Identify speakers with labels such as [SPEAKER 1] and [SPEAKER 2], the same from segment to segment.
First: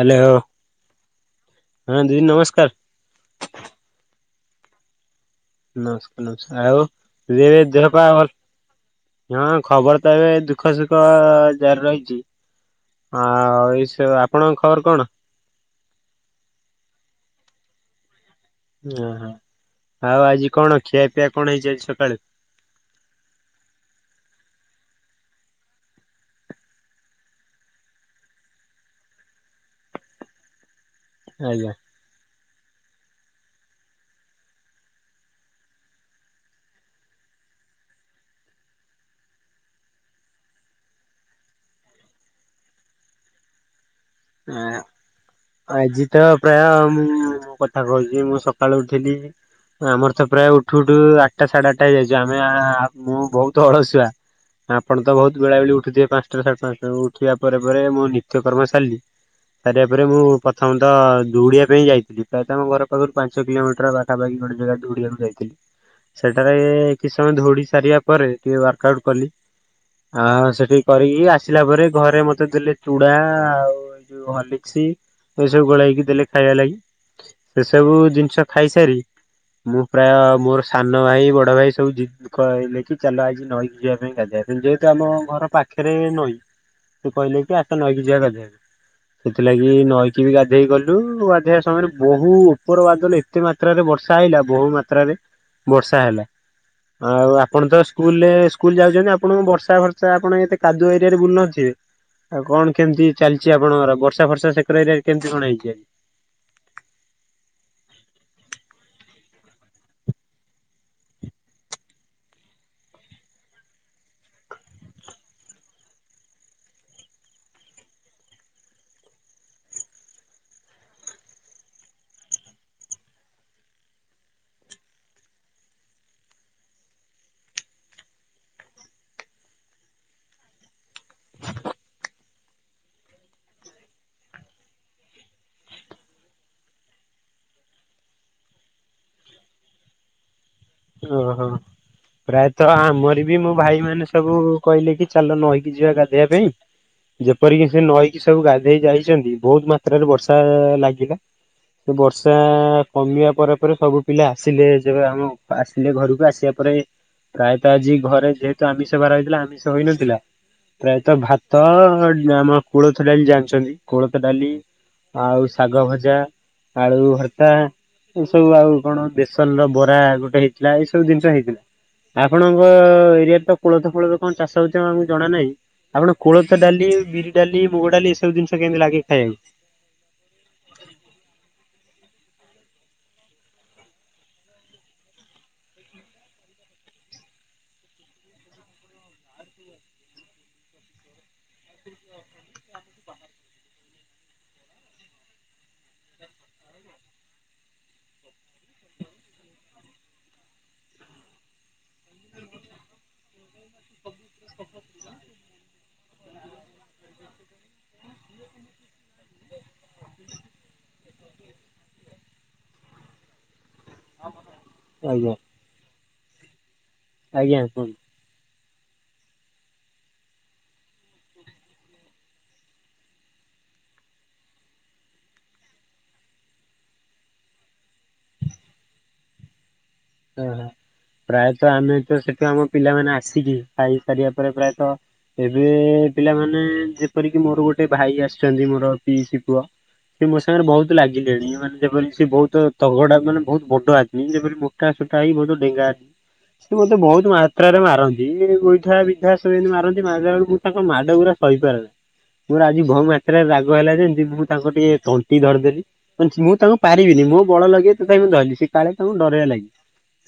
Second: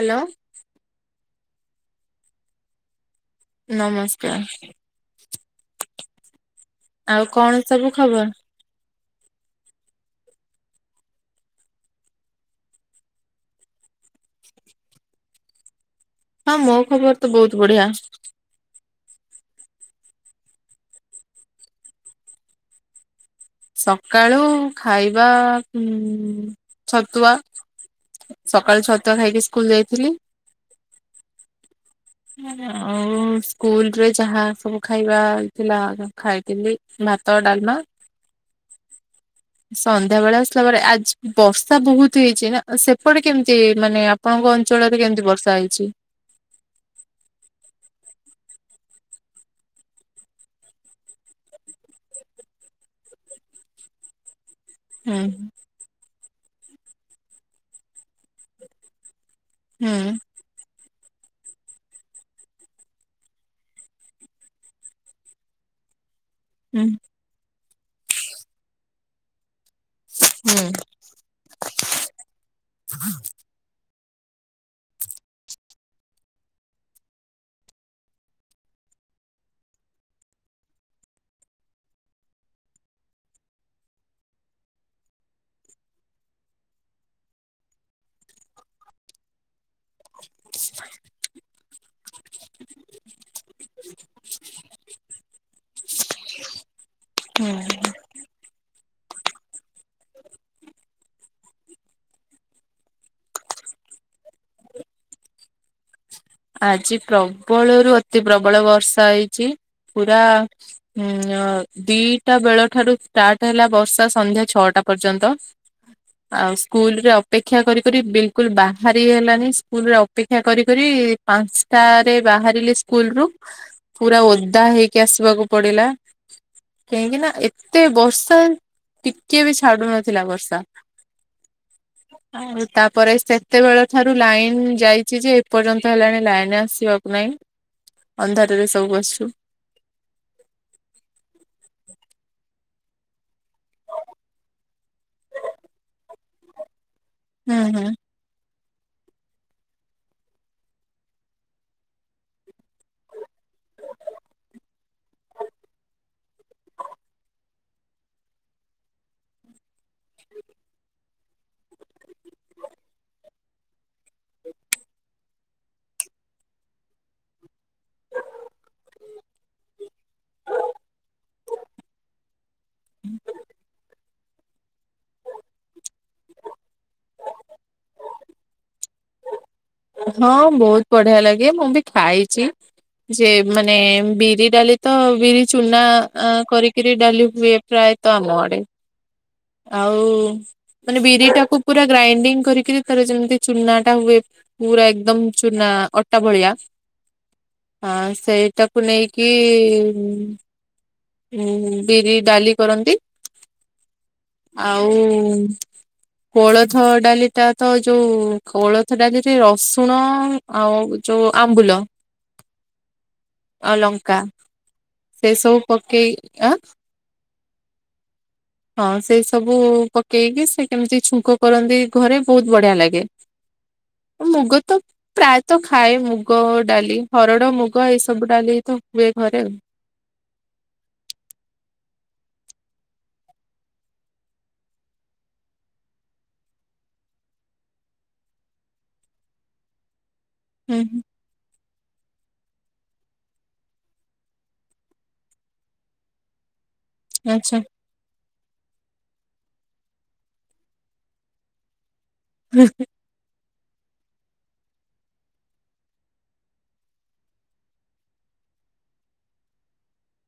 [SPEAKER 1] Hello ହଁ ଦିଦି ନମସ୍କାର।
[SPEAKER 2] ନମସ୍କାର।
[SPEAKER 1] ନମସ୍କାର ନମସ୍କାର ଆଉ
[SPEAKER 2] କଣ
[SPEAKER 1] ଦିଦି ଦେହ
[SPEAKER 2] ସବୁ
[SPEAKER 1] ପା
[SPEAKER 2] ଖବର
[SPEAKER 1] ଭଲ ହଁ ଖବର ତ ଏବେ ଦୁଃଖ ସୁଖ ଜାରି ରହିଛି। ହଁ ଏଇ ସେ ଆପଣଙ୍କ ଖବର କଣ?
[SPEAKER 2] ହଁ ମୋ ଖବର ତ ବହୁତ ବଢିଆ।
[SPEAKER 1] ଓହୋ ଆଉ ଆଜି କଣ ଖିଆପିଆ କଣ ହେଇଛି ଆଜି ସକାଳୁ?
[SPEAKER 2] ସକାଳୁ ଖାଇବା ଉ ଛତୁଆ। ସକାଳୁ ଛତୁଆ ଖାଇକି ସ୍କୁଲ ଯାଇଥିଲି।
[SPEAKER 1] ଆଜ୍ଞା।
[SPEAKER 2] ଆଉ ସ୍କୁଲ ରେ ଯାହା ସବୁ ଖାଇବା ଥିଲା ଖାଇଥିଲି। ଭାତ ଡାଲମା। ସନ୍ଧ୍ୟା ବେଳେ ଆସିଲା ପରେ ଆଜି ବର୍ଷା ବହୁତ ହେଇଛି ନା ସେପଟେ କେମିତି ମାନେ ଆପ ଆପଣଙ୍କ ଅଞ୍ଚଳରେ କେମିତି ବର୍ଷା ହେଇଛି?
[SPEAKER 1] ଆଜି ତ ପ୍ରାୟ ମୁଁ କଥା କହୁଛି ମୁଁ ସକାଳୁ ଉଠିଲି ଆମର ତ ପ୍ରାୟ ଉଠୁ ଉଠୁ ଆଠଟା ସାଢେ ଆଠଟା ହେଇଯାଇଛୁ ଆମେ ମୁଁ ବହୁତ ଅଳସୁଆ। ଆପଣ ତ
[SPEAKER 2] ହୁଁ
[SPEAKER 1] ବହୁତ ବେଳା ବେଳି ଉଠିଥିବେ ପାଞ୍ଚଟାରୁ ସାଢେ ପାଞ୍ଚଟା ଉଠିବା ପରେ ମୁଁ ନିତ୍ୟ କର୍ମ ସାରିଲି। ସାରିବା
[SPEAKER 2] ହୁଁ
[SPEAKER 1] ପରେ ମୁଁ ପ୍ରଥମ ତ ଦୌଡ଼ିବା ପାଇଁ ଯାଇଥିଲି ପ୍ରାୟତଃ ଆମ ଘର ପାଖରୁ ପାଞ୍ଚ କିଲୋମିଟର ପାଖାପାଖି ଗୋଟେ ଜାଗା ଦୌଡ଼ିବାକୁ ଯାଇଥିଲି। ସେଠାରେ
[SPEAKER 2] ହୁଁ
[SPEAKER 1] କିଛି ସମୟ ଦୌଡି ସାରିବା ପରେ ଟିକେ ୱାର୍କ ଆଉଟ କଲି। ଆଉ
[SPEAKER 2] ହୁଁ
[SPEAKER 1] ସେଠିକି କରିକି ଆସିଲା ପରେ ଘରେ ମତେ ଦେଲେ ଚୁଡା ଆଉ ଏଇ ଯୋଉ ହରଲିକ୍ସ ଏ ସବୁ ଗୋଳେଇକି ଦେଲେ ଖାଇବା ଲାଗି। ସେସବୁ ଜିନିଷ ଖାଇସାରି ମୁଁ ପ୍ରାୟ ମୋର ସାନ ଭାଇ ବଡ ଭାଇ ସବୁ ଜି କହିଲେ କି ଚାଲ ଆଜି ନଈକି ଯିବା ପାଇଁ ଗାଧିବା ପାଇଁ ଯେହେତୁ ଆମ ଘର ପାଖରେ ନଈ। ସେ କହିଲେ କି ଆଟା ନଈକି ଯିବା ଗାଧେଇବାକୁ, ସେଥିଲାଗି ନଈକି ବି ଗାଧେଇ ଗଲୁ ଗାଧୋଇେଇବା ସମୟରେ ବହୁ ଉପରବାଦରେ ଏତେ ମାତ୍ରାରେ ବର୍ଷା ହେଇଲା ବହୁ ମାତ୍ରାରେ ବର୍ଷା ହେଲା। ଆଉ ଆପଣ ତ
[SPEAKER 2] ହୁଁ
[SPEAKER 1] ସ୍କୁଲରେ ସ୍କୁଲ ଯାଉଛନ୍ତି ଆପଣ ବର୍ଷା ବର୍ଷା ଆପଣ ଏତେ କାଦୁଅ ଏରିଆ ରେ ବୁଲୁ ନଥିବେ। ଆଉ କଣ କେମିତି ଚାଲିଛି ଆପଣଙ୍କର ବର୍ଷା ଫର୍ଷା ସେକର ଏରିଆରେ କେମିତି କଣ ହେଇଛି ଆ
[SPEAKER 2] ଆଜି ପ୍ରବଳରୁୁ ଅତି ପ୍ରବଳ ବର୍ଷା ହେଇଛି ପୁରା ହୁଁ ଅ। ଦିଟା ବେଳ ଠାରୁ ଷ୍ଟାର୍ଟ ହେଲା ବର୍ଷା ସନ୍ଧ୍ୟା ଛଅଟା ପର୍ଯ୍ୟନ୍ତ। ଆଉ ସ୍କୁଲ ରେ ଅପେକ୍ଷା କରି କରି ବିଲକୁଲ ବାହାରି ହେଲାନି ସ୍କୁଲ ରେ ଅପେକ୍ଷା କରି କରି ପାଞ୍ଚଟାରେ ବାହାରିଲେ ସ୍କୁଲ ରୁ। ପୁରା ଓଦା ହେଇକି ଆସିବାକୁ ପଡିଲା। କାହିଁକି ନା ଏତେ ବର୍ଷା ଟିକେ ବି ଛାଡୁ ନଥିଲା ବର୍ଷା ଆଉ ତାପରେ ସେତେବେଳ ଠାରୁ ଲାଇନ ଯାଇଛି ଯେ ଏପର୍ଯ୍ୟନ୍ତ ହେଲାଣି ଲାଇନ ଆସିବାକୁ ନାାଇଁ ଅନ୍ଧାରରେ ସବୁ ବସଛୁ।
[SPEAKER 1] ଓ ହୋ। ପ୍ରାୟତଃ ଆମର ବି ମୋ ଭାଇ ମାନେ ସବୁ କହିଲେ କି ଚାଲ ନଇକି ଯିବା ଗାଧୋଇବା ପାଇଁ
[SPEAKER 2] ହୁଁ
[SPEAKER 1] ଯେପରିକି ସେ
[SPEAKER 2] ହୁଁ।
[SPEAKER 1] ନଈକି ସବୁ ଗାଧେଇ ଯାଇଛନ୍ତି ବହୁତ ମାତ୍ରାରେ ବର୍ଷା ଲାଗିଲା। ସେ ବର୍ଷା କମିବା ପରେ ପରେ ସବୁ ପିଲା ଆସିଲେ ଯେବେ ଆମ ଆସିଲେ ଘରକୁ ଆସିବା ପରେ ପ୍ରାୟତଃ ଆଜି ଘରେ ଯେହେତୁ ଆମିଷ ବାର ହୋଇଥିଲା ଆମିଷ ହୋଇନଥିଲା। ପ୍ରାୟତଃ ଭାତ ଆମ କୋଳଥ ଡାଲି ଜାଣିଛନ୍ତି କୋଳଥ ଡାଲି ଆଉ ଶାଗ ଭଜା। ଆଳୁ ଭର୍ତ୍ତା ଏ ସବୁ ଆଉ କଣ ବେସନ ର ବରା ଗୋ ହେଇଥିଲା ଏଇ ସବୁ ଜିନିଷ ହେଇଥିଲା। ଆପଣଙ୍କ-ଅ-ଅ-ଅ ଏରିଆରେ ତ କୋଳଥ ଫୋଳଥ କଣ ଚାଷ ହଉଛି ଆ ଆମକୁ ଜଣା ନାହିଁ। ଆପଣକୁ କୋଳଥ ଡାଲି, ବିରି ଡାଲି, ମୁଗ ଡାଲି ଏସବୁ ଜିନିଷ କେମିତି ଲାଗେ ଖାଇବାକୁ?
[SPEAKER 2] ହଁ ବହୁତ ବଢିଆ ଲାଗେ। ମୁଁ ବି ଖାଇଛି। ଯେ ମାନେ ବିରି ଡାଲି ତ ବିରି ଚୁନା ଆ କରିକିରି ଡାଲି ହୁଏ। ପ୍ରାୟତଃ ଆମ ଘରେ। ଆଉ-ଉ-ଉ ମାନେ ବିରି ଟାକୁ ପୁରା ଗ୍ରାଇଣ୍ଡିଙ୍ଗ କରିକିରି ତାର ଯେମତି ଚୁନା ଟା ହୁଏ। ପୁରା ଏକଦମ ଚୁନା ଅଟା ଭଳିଆ। ହଁ ସେଇଟାକୁ ନେଇକି-ଇ-ଇ-ଇ ଉ-ଉ-ଉ ବିରି ଡାଲି କରନ୍ତି। ଆଉ-ଉ-ଉ-ଉ କୋଳଥ ଡାଲିଟା ତ ଯୋଉ କୋଳ ଥ ଡାଲିରେ ରସୁଣ-ଅ-ଅ ଆଉ ଯଉ ଆମ୍ବୁଲ, ଅ ଲଙ୍କା
[SPEAKER 1] ଆଜ୍ଞା
[SPEAKER 2] ସେ ସବୁ ପକେଇ ଆ
[SPEAKER 1] ଆଜ୍ଞା କୁହନ୍ତୁ।
[SPEAKER 2] ହଁ ସେଇ ସବୁ ପକେଇକି ସେ କେମିତି ଛୁଙ୍କ କରନ୍ତି ଘରେ ବହୁତ ବଢ଼ିଆ ଲାଗେ। ମୁଗ ତ ପ୍ରାୟତଃ ଖାଏ ମୁଗ ଡାଲି, ହରଡ, ମୁଗ ଏଇସବୁ ଡାଲି ତ ହୁଏ ଘରେ।
[SPEAKER 1] ହଁ ପ୍ରାୟତଃ ଆମେ ତ ସେଠୁ ଆମ ପିଲାମାନେ ଆସିକି ଖାଇସାରିବା ପରେ ପ୍ରାୟତ ଏବେ-ଏ-ଏ-ଏ ପିଲାମାନେ ଯେପରିକି ମୋର ଗୋଟେ ଭାଇ ଆସିଛନ୍ତି ମୋର ପିଇସିି ପୁଅ ସେ ମୋ ସାଙ୍ଗରେ
[SPEAKER 2] ହୁଁ
[SPEAKER 1] ବହୁତ
[SPEAKER 2] ହୁଁ
[SPEAKER 1] ଲାଗିଲେଣି ମାନେ ଯେପରି ସେ ବହୁତ ତଗଡା ମାନେ ବହୁତ ବଡ ଆଦମି ଯେପରି ମୋ ମୋଟା ସୁଟା ହେଇ ବହୁତ ଡେଙ୍ଗା ଆଦ ସେ ମୋତେ ବହୁତ
[SPEAKER 2] ଆଚ୍ଛା
[SPEAKER 1] ମାତ୍ରାରେ ମାରନ୍ତି। ସିଏ ଗୋଇଠା, ବିିଧା ସବୁ ଏମିତି ମାରନ୍ତି ମାରିଲା ବେଳକୁ ମୁଁ ତାଙ୍କ ମାଡ ଗୁୁରା ସହିପାରେନି। ମୋର
[SPEAKER 2] ହୁଁ
[SPEAKER 1] ଆଜି ବହୁ ମାତ୍ରାରେ ରାଗ ହେଲା ଯେମିତି ମୁଁ ତାଙ୍କ ଟିକେ ତଣ୍ଟି ଧରିଦେଲି। କ ମୁଁ ତାଙ୍କୁ ପାରିବିନି ମୁଁ ବଳ ଲଗେଇ ତଥାପି ମୁଁ ଧରିଲି ସିଏ କାଳେ ତାଙ୍କୁ ଡରାଇବା ଲାଗି।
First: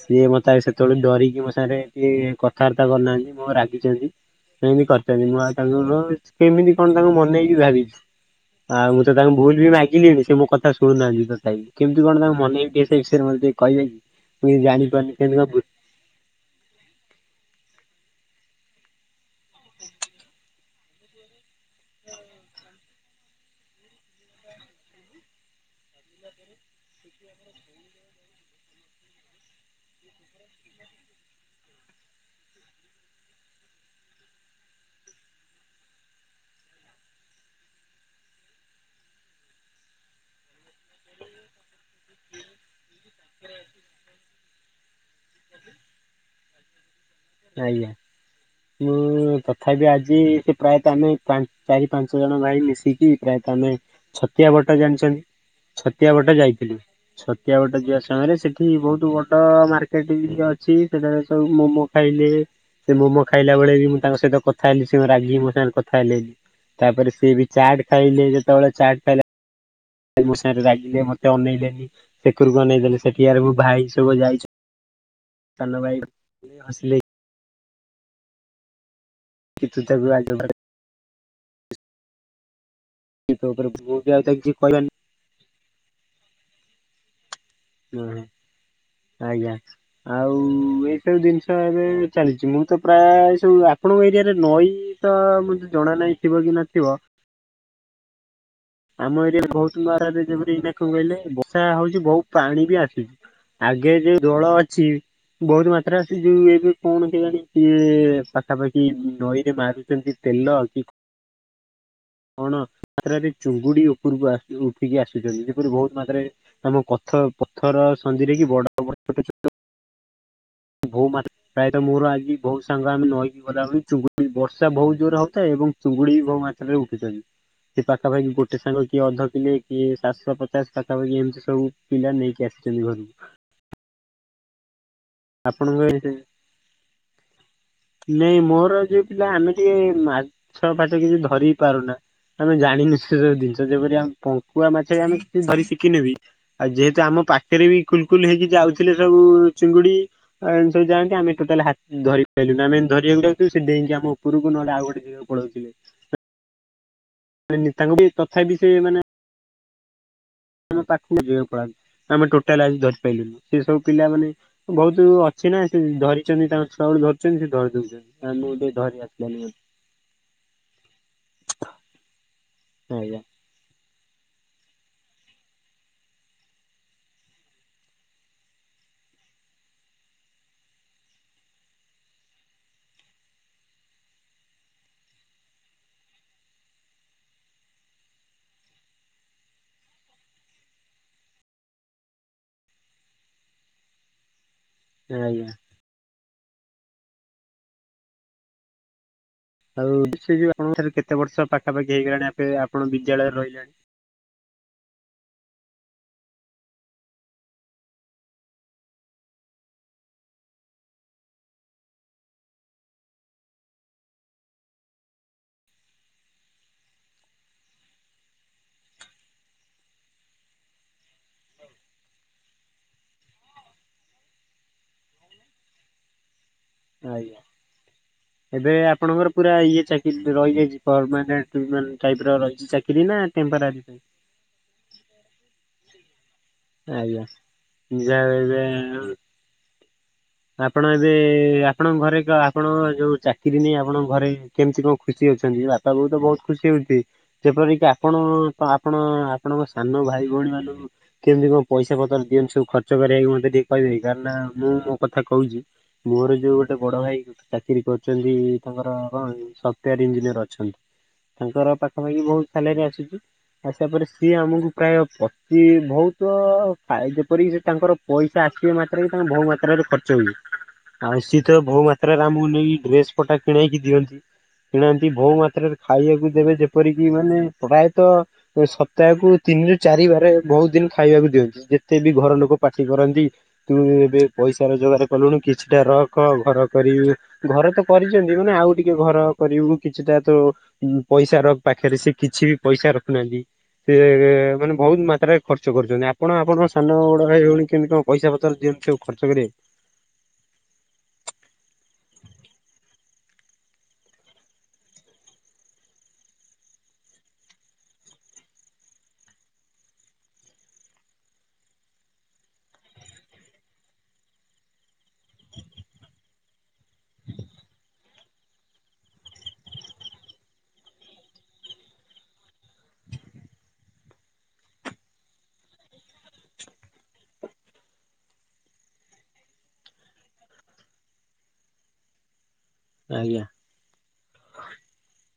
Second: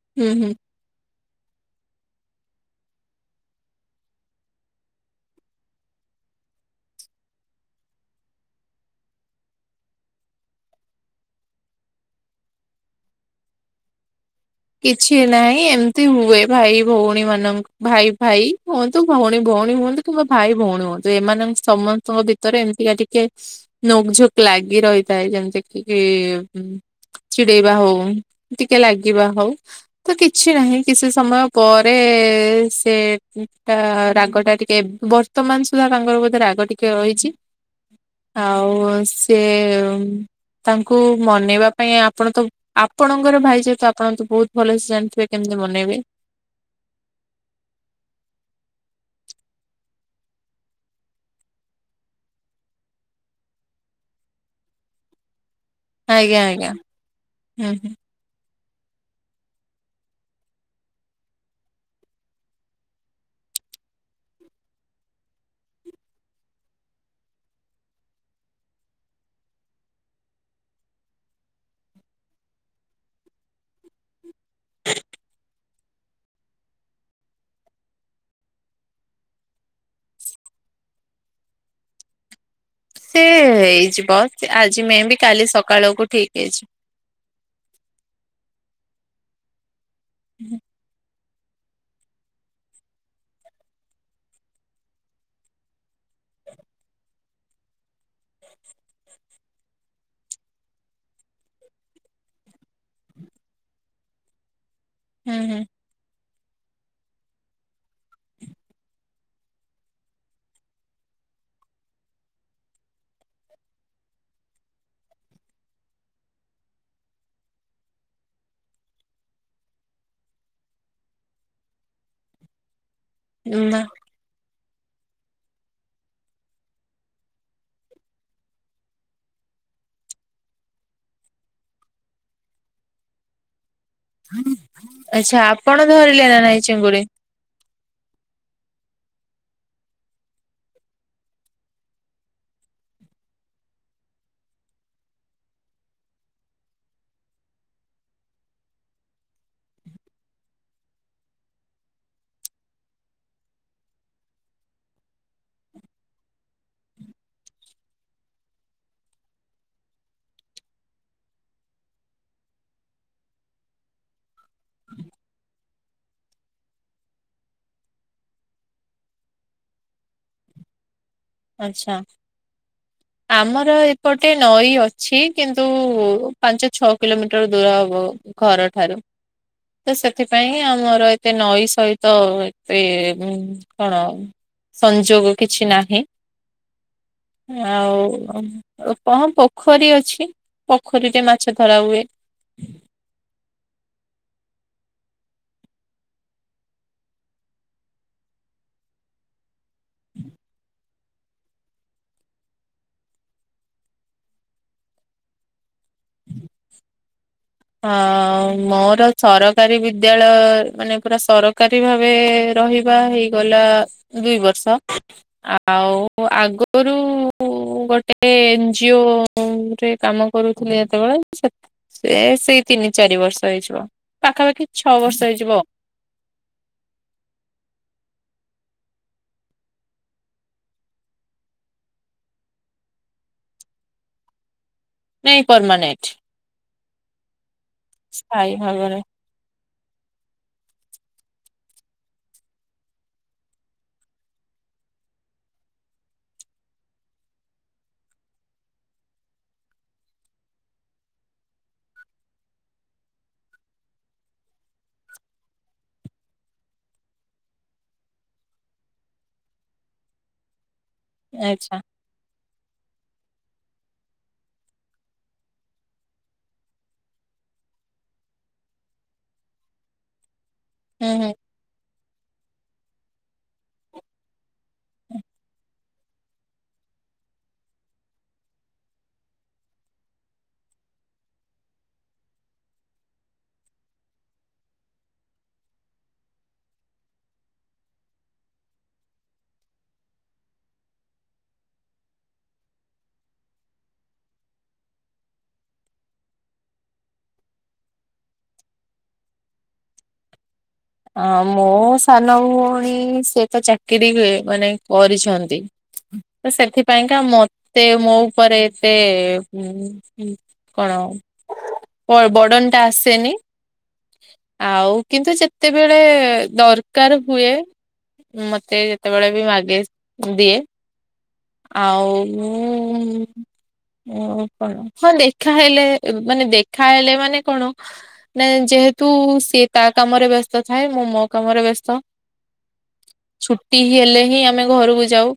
[SPEAKER 1] ସିଏ
[SPEAKER 2] ହୁଁ।
[SPEAKER 1] ମତେ ସେତେବେଳଳେ ଡରିକି ମୋ ସାଙ୍ଗରେ ଟିକେ କଥାବାର୍ତ୍ତା କରୁନାହାନ୍ତି ମୋ ରାଗିଛନ୍ତି। ସେମିତି କରିଚନ୍ତି ମୁଁ ଆଉ ତାଙ୍କର କେମିତି କଣ ତାଙ୍କୁ ମନେଇବି ଭାବିଛି। ଆଉ ମୁଁ ତ ତାଙ୍କୁ ଭୁଲ ବି ମାଗିଲିଣିି ସେ ମୋ କଥା ଶୁଣୁ ନାହାନ୍ତି ତଥାପି। କେମିତି କଣ ତାଙ୍କ ମନେଇବି ଟିକେ ସେ ବିଷୟରେ ମତେ ଟିକେ କହିବେ କି? ମୁଁ ଜାଣିପାରୁନି
[SPEAKER 2] କିଛି
[SPEAKER 1] କେମିତି କଣ
[SPEAKER 2] ନାହିଁ
[SPEAKER 1] ବୁଝ
[SPEAKER 2] ଏମିତି ହୁଏ ଭାଇ ଭଉଣୀ ମାନଙ୍କ ଭାଇ ଭାଇ ହୁଅନ୍ତୁ ଭଉଣୀ ଭଉଣୀ ହୁଅନ୍ତୁ କିମ୍ବା ଭାଇ ଭଉଣୀ ହୁଅନ୍ତୁ ଏମାନଙ୍କ ସମସ୍ତଙ୍କ ଭିତରେ ଏମିତିକା ଟିକେ ନୋକ ଝୁକ୍ ଲାଗି ରହିଥାଏ। ଯେମିତିକି-ଇ-ଇ ଚିଡେଇବା ହଉ, ଟିକେ ଲାଗିବା ହଉ। ତ କିଛି ନାହିଁ କିଛି ସମୟ ପରେ-ଏ-ଏ-ଏ ସେ ଟା ରାଗଟା ଟିକେ ବ ବର୍ତମାନ ସୁଦ୍ଧା ତାଙ୍କର ବୋଧେ ରାଗ ଟିକେ ରହିଛି।
[SPEAKER 1] ଁ
[SPEAKER 2] ଆଉ-ଉ ସିଏ ତାଙ୍କୁ ମନେଇବା ପାଇଁ ଆପଣ ତ ଆପଣଙ୍କର ଭାଇ ଯେହେତୁ ଆପଣ ତ ବହୁତ ଭଲସେ ଜାଣିଥିବେ କେମିତି ମନେଇବେ।
[SPEAKER 1] ଆଜ୍ଞା। ମୁଁ-ଉ-ଉ ତଥାପି ଆଜି ସେ ପ୍ରାୟତ ଆମେ ପା ଚାରି ପାଞ୍ଚ ଜଣ ଭାଇ ମିଶିକି ପ୍ରାୟତଃ ଆମେ ଛତିଆ ବଟ ଜାଣିଛନ୍ତି ଛତିଆ ବଟ
[SPEAKER 2] ଆଜ୍ଞା ଆଜ୍ଞା
[SPEAKER 1] ଯାଇଥିଲୁ। ଛତିଆ
[SPEAKER 2] ହୁଁ
[SPEAKER 1] ବଟ
[SPEAKER 2] ହୁଁ।
[SPEAKER 1] ଯିବାସ ମୟରେ ସେଠି ବହୁତ ବଡ ମାର୍କେଟ ଇଏ ଅଛି ସେଠାରେ ସବୁ ମୋମୋ ଖାଇଲେ ସେ ମୋମୋ ଖାଇଲା ବେଳେ ବି ମୁଁ ତାଙ୍କ ସହିତ କଥା ହେଲି ସେ ରାଗିକି ମୋ ସାଙ୍ଗରେ କଥା ହେଲେନି। ତାପରେ ସିଏ ବି ଚାଟ୍ ଖାଇଲେ ଯେତେବେଳେ ଚାଟ୍ ଖାଇଲା ମୋ ସାଙ୍ଗରେ ରାଗିଲେ ମତେ ଅନେଇଲେନି ସେକରକୁ ଅନେଇ ଦେଲେ ସେଠି ଆରେ ମୁଁ ଭାଇ ସବୁ ଯାଇଛୁ। ସାନ ଭାଇ ହସିଲେ। କି ତୁ ତାକୁ ଆଗ ବାଡେ
[SPEAKER 2] ସେ
[SPEAKER 1] ତୋ ଉପରେ ମୁଁ ବି
[SPEAKER 2] ହେଇଯିବ
[SPEAKER 1] ଆଉ ତାକୁ କିଛି
[SPEAKER 2] ଆଜି ମେ ବି କାଲି ସକାଳକୁ ଠିକ୍ ହେଇଯିବ।
[SPEAKER 1] ଉ ହୁ ଆଜ୍ଞା ଆଉ ଏଇସବୁ ଜିନିଷ ପ୍ରାଏ ଏବେ ଚାଲିଛି ମୁଁ ତ ପ୍ରାୟ ସବୁ ଆପଣଙ୍କ ଏରିଆରେ ନଈ ତ ମତେ ଜଣା ନାହିଁ ଥିବ କି ନଥିବ। ଆମ ଏରିଆରେ ଗୌତ ମହାରାଜରେ ଯେପରି ଇନା କଣ କହିଲେ ବର୍ଷା ହଉଛି ବହୁତ ପାଣି ବି ଆସୁଛି। ଆଗେ ଯୋଉ ଦଳ ଅଛି
[SPEAKER 2] ହୁଁ ହୁଁ।
[SPEAKER 1] ବହୁତ ମାତ୍ରା ଯୋଉ ଏବେ କଣ କେଜାଣି ସିଏ ପାଖାପାଖି ନଈରେ ମାରୁଛନ୍ତି ତେଲ କି କଣ [unintelligible] ଚୁଙ୍ଗୁଡ଼ି ଉପରକୁ ଆସିକି ଉଠିକି ଆସୁଛନ୍ତି ଯେପରି ବହୁତ ମାତ୍ରାରେ ଆମ ପଥ ପଥର ସନ୍ଧିରେ କି ବଡ଼ [unintelligible] ବହୁ ମା ପ୍ରାୟତଃ ମୋର ଆଜି ବହୁତ୍ ସାଙ୍ଗ ଆମେ ନଈ
[SPEAKER 2] ନା
[SPEAKER 1] ଗଲାବେଳେ ଚୁଙ୍ଗୁଡି ବର୍ଷା ବହୁତ ଜୋରେ ହଉଥାଏ ଏବଂ ଚୁଙ୍ଗୁଡି ବି ବହୁ ମାତ୍ରାରେ ଉଠିଛନ୍ତି। ପାଖାପାଖି ଗୋଟେ ସାଙ୍ଗ କିଏ ଅଧ କିଲେ କିଏ ସାତଶହ ପଚାଶ ପାଖାପାଖି ଏମିତି ସବୁ ପିଲା ନେଇକି ଆସିଛନ୍ତି ଘରକୁ।
[SPEAKER 2] ଆଚ୍ଛା ଆପଣ
[SPEAKER 1] ଆପଣଙ୍କ
[SPEAKER 2] ଧରିଲେ ନା ନାଇଁ ଚିଙ୍ଗୁଡ଼ି?
[SPEAKER 1] ନାଇଁ ମୋର ଯୋଉ ପିଲା ଆମେ ଟିକେ ମାଛ ଫାଛ କିଛି ଧରି ପାରୁନା। ଆମେ ଜାଣିନୁ ସେ ସବୁ ଜିନିଷ ଯେପରି ଆମ ପଙ୍କୁଆ ମାଛ ବି ଆମେ କିଚି ଧରି ଶିଖିନୁ ବି। ଆଉ ଯେହେତୁ ଆମ ପାଖରେ ବି କୁଲ କୁଲ ହେଇକି ଯାଉଥିଲେ ସବୁ ଚିଙ୍ଗୁଡ଼ି ଆ ଏମତି ସବୁ ଯାଆନ୍ତି ଆମେ ଟୋଟାଲ୍ ହା ଧରି ପାଇଲୁନି। ଆମେ ଯେମିତି ଧରିବାକୁ ଯାଉଥିବୁ ସେ ଡେଇଙ୍କି ଆମ ଉପରକୁ ନହେଲେ ଆଉ ଗୋଟେ ଜେଗାକୁ ପଳାଉଥିବେ। ମାନ ନେତାଙ୍କ ବି ତଥାପି ସେ ମାନେ କୁ [unintelligible] ଆମେ ଟୋଟାଲ ଆଜି ଧରି ପାରଲୁନୁ ସେ ସବୁ ପିଲାମାନେ ବହୁତ ଅଛି ନା ସେ ଧରିଛନ୍ତି ତାଙ୍କ ଛୁଆ ବେଳୁ ଧରୁଛନ୍ତି ସେ ଧରି ଦଉଛନ୍ତି। ଆମକୁ ଟିକେ ଧରି ଆସେନି।
[SPEAKER 2] ଆଛା
[SPEAKER 1] ଆଜ୍ଞା
[SPEAKER 2] ଆମର ଏ ଗୋଟେ ନଈ ଅଛି କିନ୍ତୁ ପାଞ୍ଚ ଛଅ କିଲୋମିଟର ଦୂର ହବ। ଘରଠାରୁ। ତ ସେଥିପାଇଁ ଆମର ଏତେ ନଈ ସହିତ ଏତେ କଣ ସଂଯୋଗ କିଛି ନାହିଁ। ଆଉ କଣ ପୋଖରୀ ଅଛି ପୋଖରୀରେ ମାଛ ଧରା ହୁଏ।
[SPEAKER 1] ଆଜ୍ଞା। ଆଉ ସେ ଯୋଉ ଆପଣଙ୍କରେ କେତେ ବର୍ଷ ପାଖାପାଖି ହେଇଗଲାଣି ଆପେ ଆପଣ ବିଦ୍ୟାଳୟରେ ରହିଲେଣି?
[SPEAKER 2] ହଁ ମୋର ସରକାରୀ ବିଦ୍ୟାଳୟ ମାନେ ପୁରା ସରକାରୀ ଭାବେ ରହିବା ହେଇଗଲା ଦୁଇ ବର୍ଷ। ଆ ଆଉ ଆଗରୁ ମୁଁ ଗୋଟେ ଏନଜିଓ ରେ କାମ କରୁଥିଲି ଯେତେବେଳେ ସେତେ ସେ ସେଇ ତିନି ଚାରି ବର୍ଷ ହେଇଯିବ ପାଖାପାଖି ଛଅ ବର୍ଷ ହେଇଯିବ।
[SPEAKER 1] ଆଜ୍ଞା। ଏବେ ଆପଣଙ୍କର ପୁରା ଇଏ ଚାକିରି ରହିଯାଇଛି ପରମାନେଣ୍ଟ ଟାଇପର ରହିଛି ଚାକିରି ନା ଟେମ୍ପରାରୀ ଟାଇପ।
[SPEAKER 2] ନାଇଁ ପରମାନେଣ୍ଟ।
[SPEAKER 1] ଆଜ୍ଞା ଯାହା
[SPEAKER 2] ସ୍ଥାୟୀ
[SPEAKER 1] ବି
[SPEAKER 2] ଭାବରେ
[SPEAKER 1] ହେଲେ ଆପଣ ଏବେ ଆପଣଙ୍କ ଘରେ ଆପଣ ଯୋଉ ଚାକିରି ନେଇ ଆପଣଙ୍କ ଘରେ କେମିତି କଣ ଖୁସି ଅଛନ୍ତି ବାପା ବୋଉ ତ ବହୁତ ଖୁସି ହଉଥିବେ? ଯେପର କିି ଆପଣ ତ ଆପଣ ଆପଣଙ୍କ ସାନ ଭାଇ ଭଉଣୀ ମାନକୁ କେମିତି କଣ ପଇସା ପତ୍ର ଦିଅନ୍ତି ସବୁ ଖର୍ଚ୍ଚ କରିବା କି ମତେ ଟିକେ କହିବେ କାଇଁ ନା ମୁଁ ମୋ କଥା କହୁଛି ମୋର ଯୋଉ ଗୋଟେ ବଡ଼ ଭାଇ ଚାକିରୀ କରୁଛନ୍ତି ତାଙ୍କର ସଫ୍ଟୱାର ଇଞ୍ଜିନିୟର ଅଛନ୍ତି। ତାଙ୍କର
[SPEAKER 2] ଆଚ୍ଛା
[SPEAKER 1] ପାଖାପାଖି ବହୁତ ସାଲାରୀ ଆସୁଛି ଆସିବା ପରେ ସିଏ ଆମକୁ ପ୍ରାୟ ପତି ବହୁତ ତ ଫା ଯେପରିକି ସେ ତାଙ୍କର ପଇସା ଆସିବା ମାତ୍ରକେ ତାଙ୍କ ବହୁ ମାତ୍ରାରେ ଖର୍ଚ୍ଚ ହୁଏ।
[SPEAKER 2] ହୁଁ
[SPEAKER 1] ଆଉ
[SPEAKER 2] ହୁଁ।
[SPEAKER 1] ସିଏ ତ ବହୁ ମାତ୍ରାରେ ଆମକୁ ନେଇକି ଡ୍ରେସ ପଟା କିଣେଇକି ଦିଅନ୍ତି। କିଣନ୍ତି ବହୁ ମାତ୍ରାରେ ଖାଇବାକୁ ଦେବେ ଯେପରିକି ମାନେ ପ୍ରାୟତଃ ସପ୍ତାହକୁ ତିନିରୁ ଚାରିବାର ବହୁତ ଦିନ ଖାଇବାକୁ ଦିଅନ୍ତି, ଯେତେ ବି ଘର ଲୋକ ପାଟି କରନ୍ତି ତୁ ଏବେ ପଇସା ରୋଜଗାର କଲୁଣି, କିଛିଟା ରଖ ଘର କରିବୁ। ଘର ତ କରିଚନ୍ତି, ମାନେ ଆଉ ଟିକେ ଘର କରିବୁ। କିଛିଟା ତ ପଇସା ରଖ ପାଖରେ, ସେ କିଛି ବି ପଇସା ରଖୁନାହାନ୍ତି। ସେ ମାନେ ବହୁତ ମାତ୍ରାରେ ଖର୍ଚ୍ଚ ଖର୍ଚ୍ଚ କରୁଛନ୍ତି। ଆପଣ ଆପଣଙ୍କ ସାନ ଭାଇ ଭଉଣୀକି କେମିତି କଣ ପଇସା ପତର ଦିଅନ୍ତି, ସବୁ ଖର୍ଚ୍ଚ କରିବାକୁ।
[SPEAKER 2] ହଁ ମୋ ସାନ ଭଉଣୀ ସେ ତ ଚାକିରି, ମାନେ କରିଛନ୍ତି। ତ ସେଥିପାଇଁକା, ମତେ ମୋ ଉପରେ ଏତେ କଣ ବ-ବର୍ଡନ ଟା ଆସେନି। ଆଉ କିନ୍ତୁ ଯେତେବେଳେ ଦରକାର ହୁଏ। ମତେ ସେତେବେଳେ ବି ମାଗେ ଦିଏ। ଆଉ ହଁ ଦେଖାହେଲେ, ମାନେ ଦେଖାହେଲେ ମାନେ କଣ ନାଇଁ ଯେହେତୁ ସିଏ ତା କାମରେ ବ୍ୟସ୍ତ ଥାଏ, ମୁଁ ମୋ କାମରେ ବ୍ୟସ୍ତ।
[SPEAKER 1] ଆଜ୍ଞା।
[SPEAKER 2] ଛୁଟି ହେଲେ ହିଁ ଆମେ ଘରୁକୁ ଯାଉ।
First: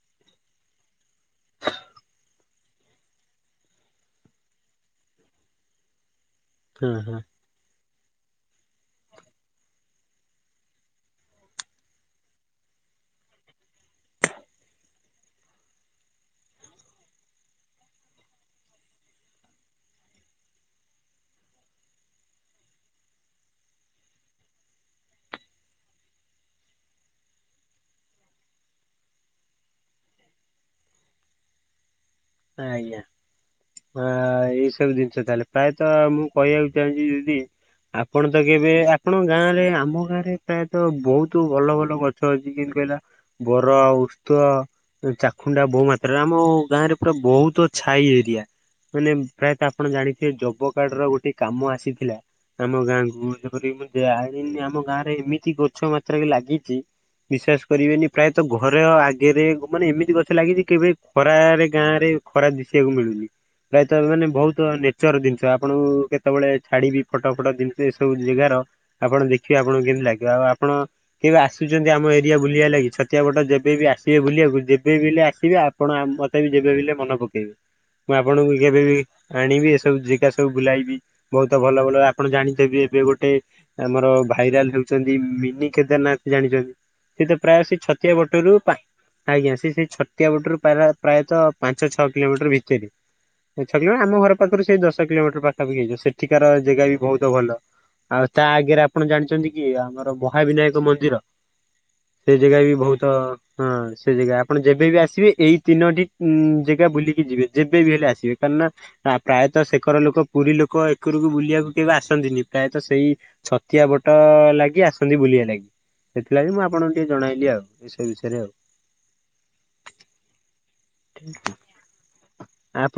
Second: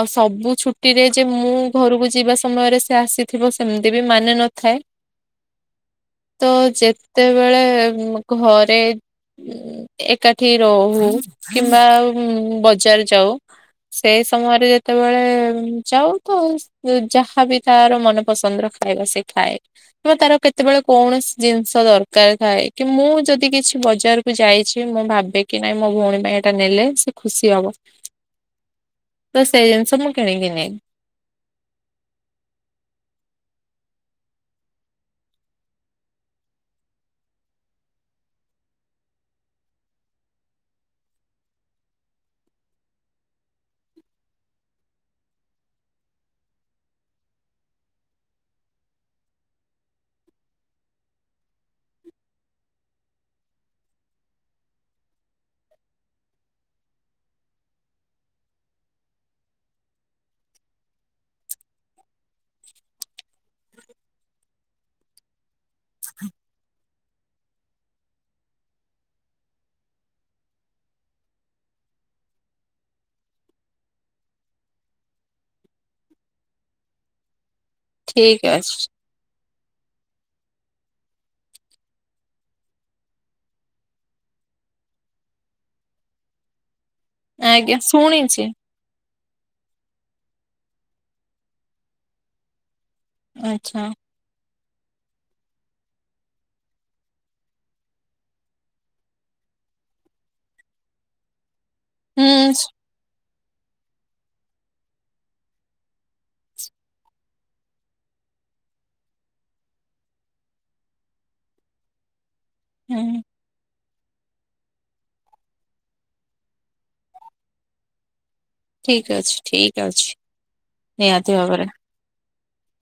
[SPEAKER 2] ଆଉ ସବୁ ଛୁଟିରେ ଯେ ମୁଁ ଘରୁକୁ ଯିବା ସମୟରେ, ସେ ଆସିଥିବ ସେମିତି ବି ମାନେ ନଥାଏ। ତ
[SPEAKER 1] ହଁ ହଁ।
[SPEAKER 2] ଯେତେବେଳେ ଘରେ ଏକାଠି ରହୁ କିମ୍ବା ବଜାର ଯାଉ। ସେ ସମୟରେ ଯେତେବେଳେ ଯାଉ ତ, ଯାହାବି ତାର ମନପସନ୍ଦର ଖାଇବା ସେ ଖାଏ। କିମ୍ବା ତାର କେତେବେଳେ କୌଣସି ଜିନିଷ ଦରକାର ଥାଏ, କି ମୁଁ ଯଦି କିଛି ବଜାର ଯାଇଛି ମୁଁ ଭାବେ କି, ନାଇଁ ମୋ ଭଉଣୀ ପାଇଁ ଏଇଟା ନେଲେ ସେ ଖୁସି ହବ। ତ ସେଇ ଜିନିଷ ମୁଁ କିଣିକି ନିଏ।
[SPEAKER 1] ଆଜ୍ଞା। ହଁ ଏଇ ସବୁ ଜିନିଷ, ତାହେଲେ ପ୍ରାୟତଃ ମୁଁ କହିବାକୁ ଚାହୁଁଛି ଦିଦି ଆପଣ ତ କେବେ, ଆପଣଙ୍କ ଗାଁରେ ଆମ ଗାଁରେ ପ୍ରାୟତଃ ବହୁତ ଭଲ ଭଲ ଗ ଛ ଅଛି। କେମତି କଇଲା ବର, ଓସ୍ତ, ଚାଖୁଣ୍ଡା ବହୁ ମାତ୍ରାରେ। ଆମ ଗାଁରେ ପୁରା ବହୁତ ଛାଇ ଏରିଆ। ମାନେ ପ୍ରାୟତଃ ଆପଣ ଜାଣିଥିବେ, ଜବ କାର୍ଡର ଗୋଟେ କାମ ଆସିଥିଲା। ଆମ ଗାଁକୁ, ଯେପରି ମୁଁ ଜାଣିନି ଆମ ଗାଁରେ ଏମିତି ଗଛ ମାତ୍ରାକେ ଲାଗିଛି ବିଶ୍ୱାସ କରିବେନି, ପ୍ରାୟତଃ ଘର ଆଗରେ ମାନେ ଏମିତି ଗଛ ଲାଗିଛି କେବେ ଖରାରେ ଗାଁରେ ଖରା ଦିଶିବାକୁ ମିଳୁନି। ପ୍ରାୟତଃ ଏବେ ମାନେ ବହୁତ ନେଚର୍ ଜିନିଷ। ଆପଣଙ୍କୁ କେତେବେଳେ ଛାଡିବି, ଫଟୋ ଫଟ ଯେମିତି ଏସବୁ ଜାଗାର ଆପଣ ଦେଖିବେ, ଆପଣଙ୍କୁ କେମତି ଲାଗିବ? ଆଉ ଆପଣ କେବେ ଆସୁଛନ୍ତି ଆମ ଏରିଆ ବୁଲିଆ ଲାଗି? ଛତିଆ ବଟ ଯେବେ ବିି ଆସିବେ ବୁଲିଆକୁ, ଯେବେ ବି ହେଲେ ଆସିବେ ଆପଣ ଆମ ଯେବେ ବି ହେଲେ ମନେ ପକେଇବେ, ମୁଁ
[SPEAKER 2] ଠିକ
[SPEAKER 1] ଆପଣଙ୍କୁ
[SPEAKER 2] ଅଛି।
[SPEAKER 1] କେବେ ବି ଆଣିବି ଏସବୁ ଜାଗା ସବୁ ବୁଲାଇବି। ବହୁତ ଭଲ ଭଲ ଆପଣ ଜାଣିଥିବେ, ଏବେ ଗୋଟେ ଆମର ଭାଇରାଲ ହଉଛନ୍ତି, ମିନି କେଦାରନାଥ ଜାଣିଚନ୍ତି? ସେ ତ ପ୍ରାୟ ସେ
[SPEAKER 2] ଆଜ୍ଞା
[SPEAKER 1] ଛତିଆ
[SPEAKER 2] ଶୁଣିଛି
[SPEAKER 1] ବଟରୁ, ଆଜ୍ଞା ସେ ସେ ଛତିଆ ବଟରୁ ପ୍ରା ପ୍ରାୟତଃ ପାଞ୍ଚ ଛଅ କିଲୋମିଟର ଭିତରେ, ଛ
[SPEAKER 2] ଆଚ୍ଛା
[SPEAKER 1] କିଲୋମିଟର ଆମ ଘର ପାଖରୁ ସେଇ ଦଶ କିଲୋମିଟର ପାଖାପାଖି ହେଇଯିବ। ସେଠିକାର ଜେଗା ବି ବହୁତ ଭଲ। ଆଉ ତା ଆଗରେ ଆପଣ ଜାଣିଚନ୍ତି କି, ଆମର ମହାବିନାୟକ ମନ୍ଦିର।
[SPEAKER 2] ହୁଁ
[SPEAKER 1] ସେ ଜେଗା ବି ବହୁତ, ହଁ ସେ ଜେଗା। ଆପଣ ଯେବେ ବି ଆସିବେ ଏଇ ତିନୋଟି ଉଁ ଜାଗା ବୁଲିକି ଯିବେ। ଯେବେ ବି ହେଲେ ଆସିବେ କାରଣ ଆ ପ୍ରାୟତଃ ସେକର ଲୋକ ପୁରୀ ଲୋକ, ଏକରକୁ ବୁଲିଆକୁ କେବେ ଆସନ୍ତିନି। ପ୍ରାୟତଃ ସେଇ
[SPEAKER 2] ହୁଁ
[SPEAKER 1] ଛତିଆ ବଟ ଲାଗି, ଆସନ୍ତି ବୁଲିଆ ଲାଗି। ସେଥିଲାଗି ମୁଁ ଆପଣଙ୍କୁ ଟିକେ ଜଣାଇଲି ଆଉ ଏସବୁ ବିଷୟରେ ଆଉ।
[SPEAKER 2] ଠିକ୍ ଅଛି ଠିକ୍ ଅଛି ନିହାତି ଭାବରେ।
[SPEAKER 1] ଆଉ।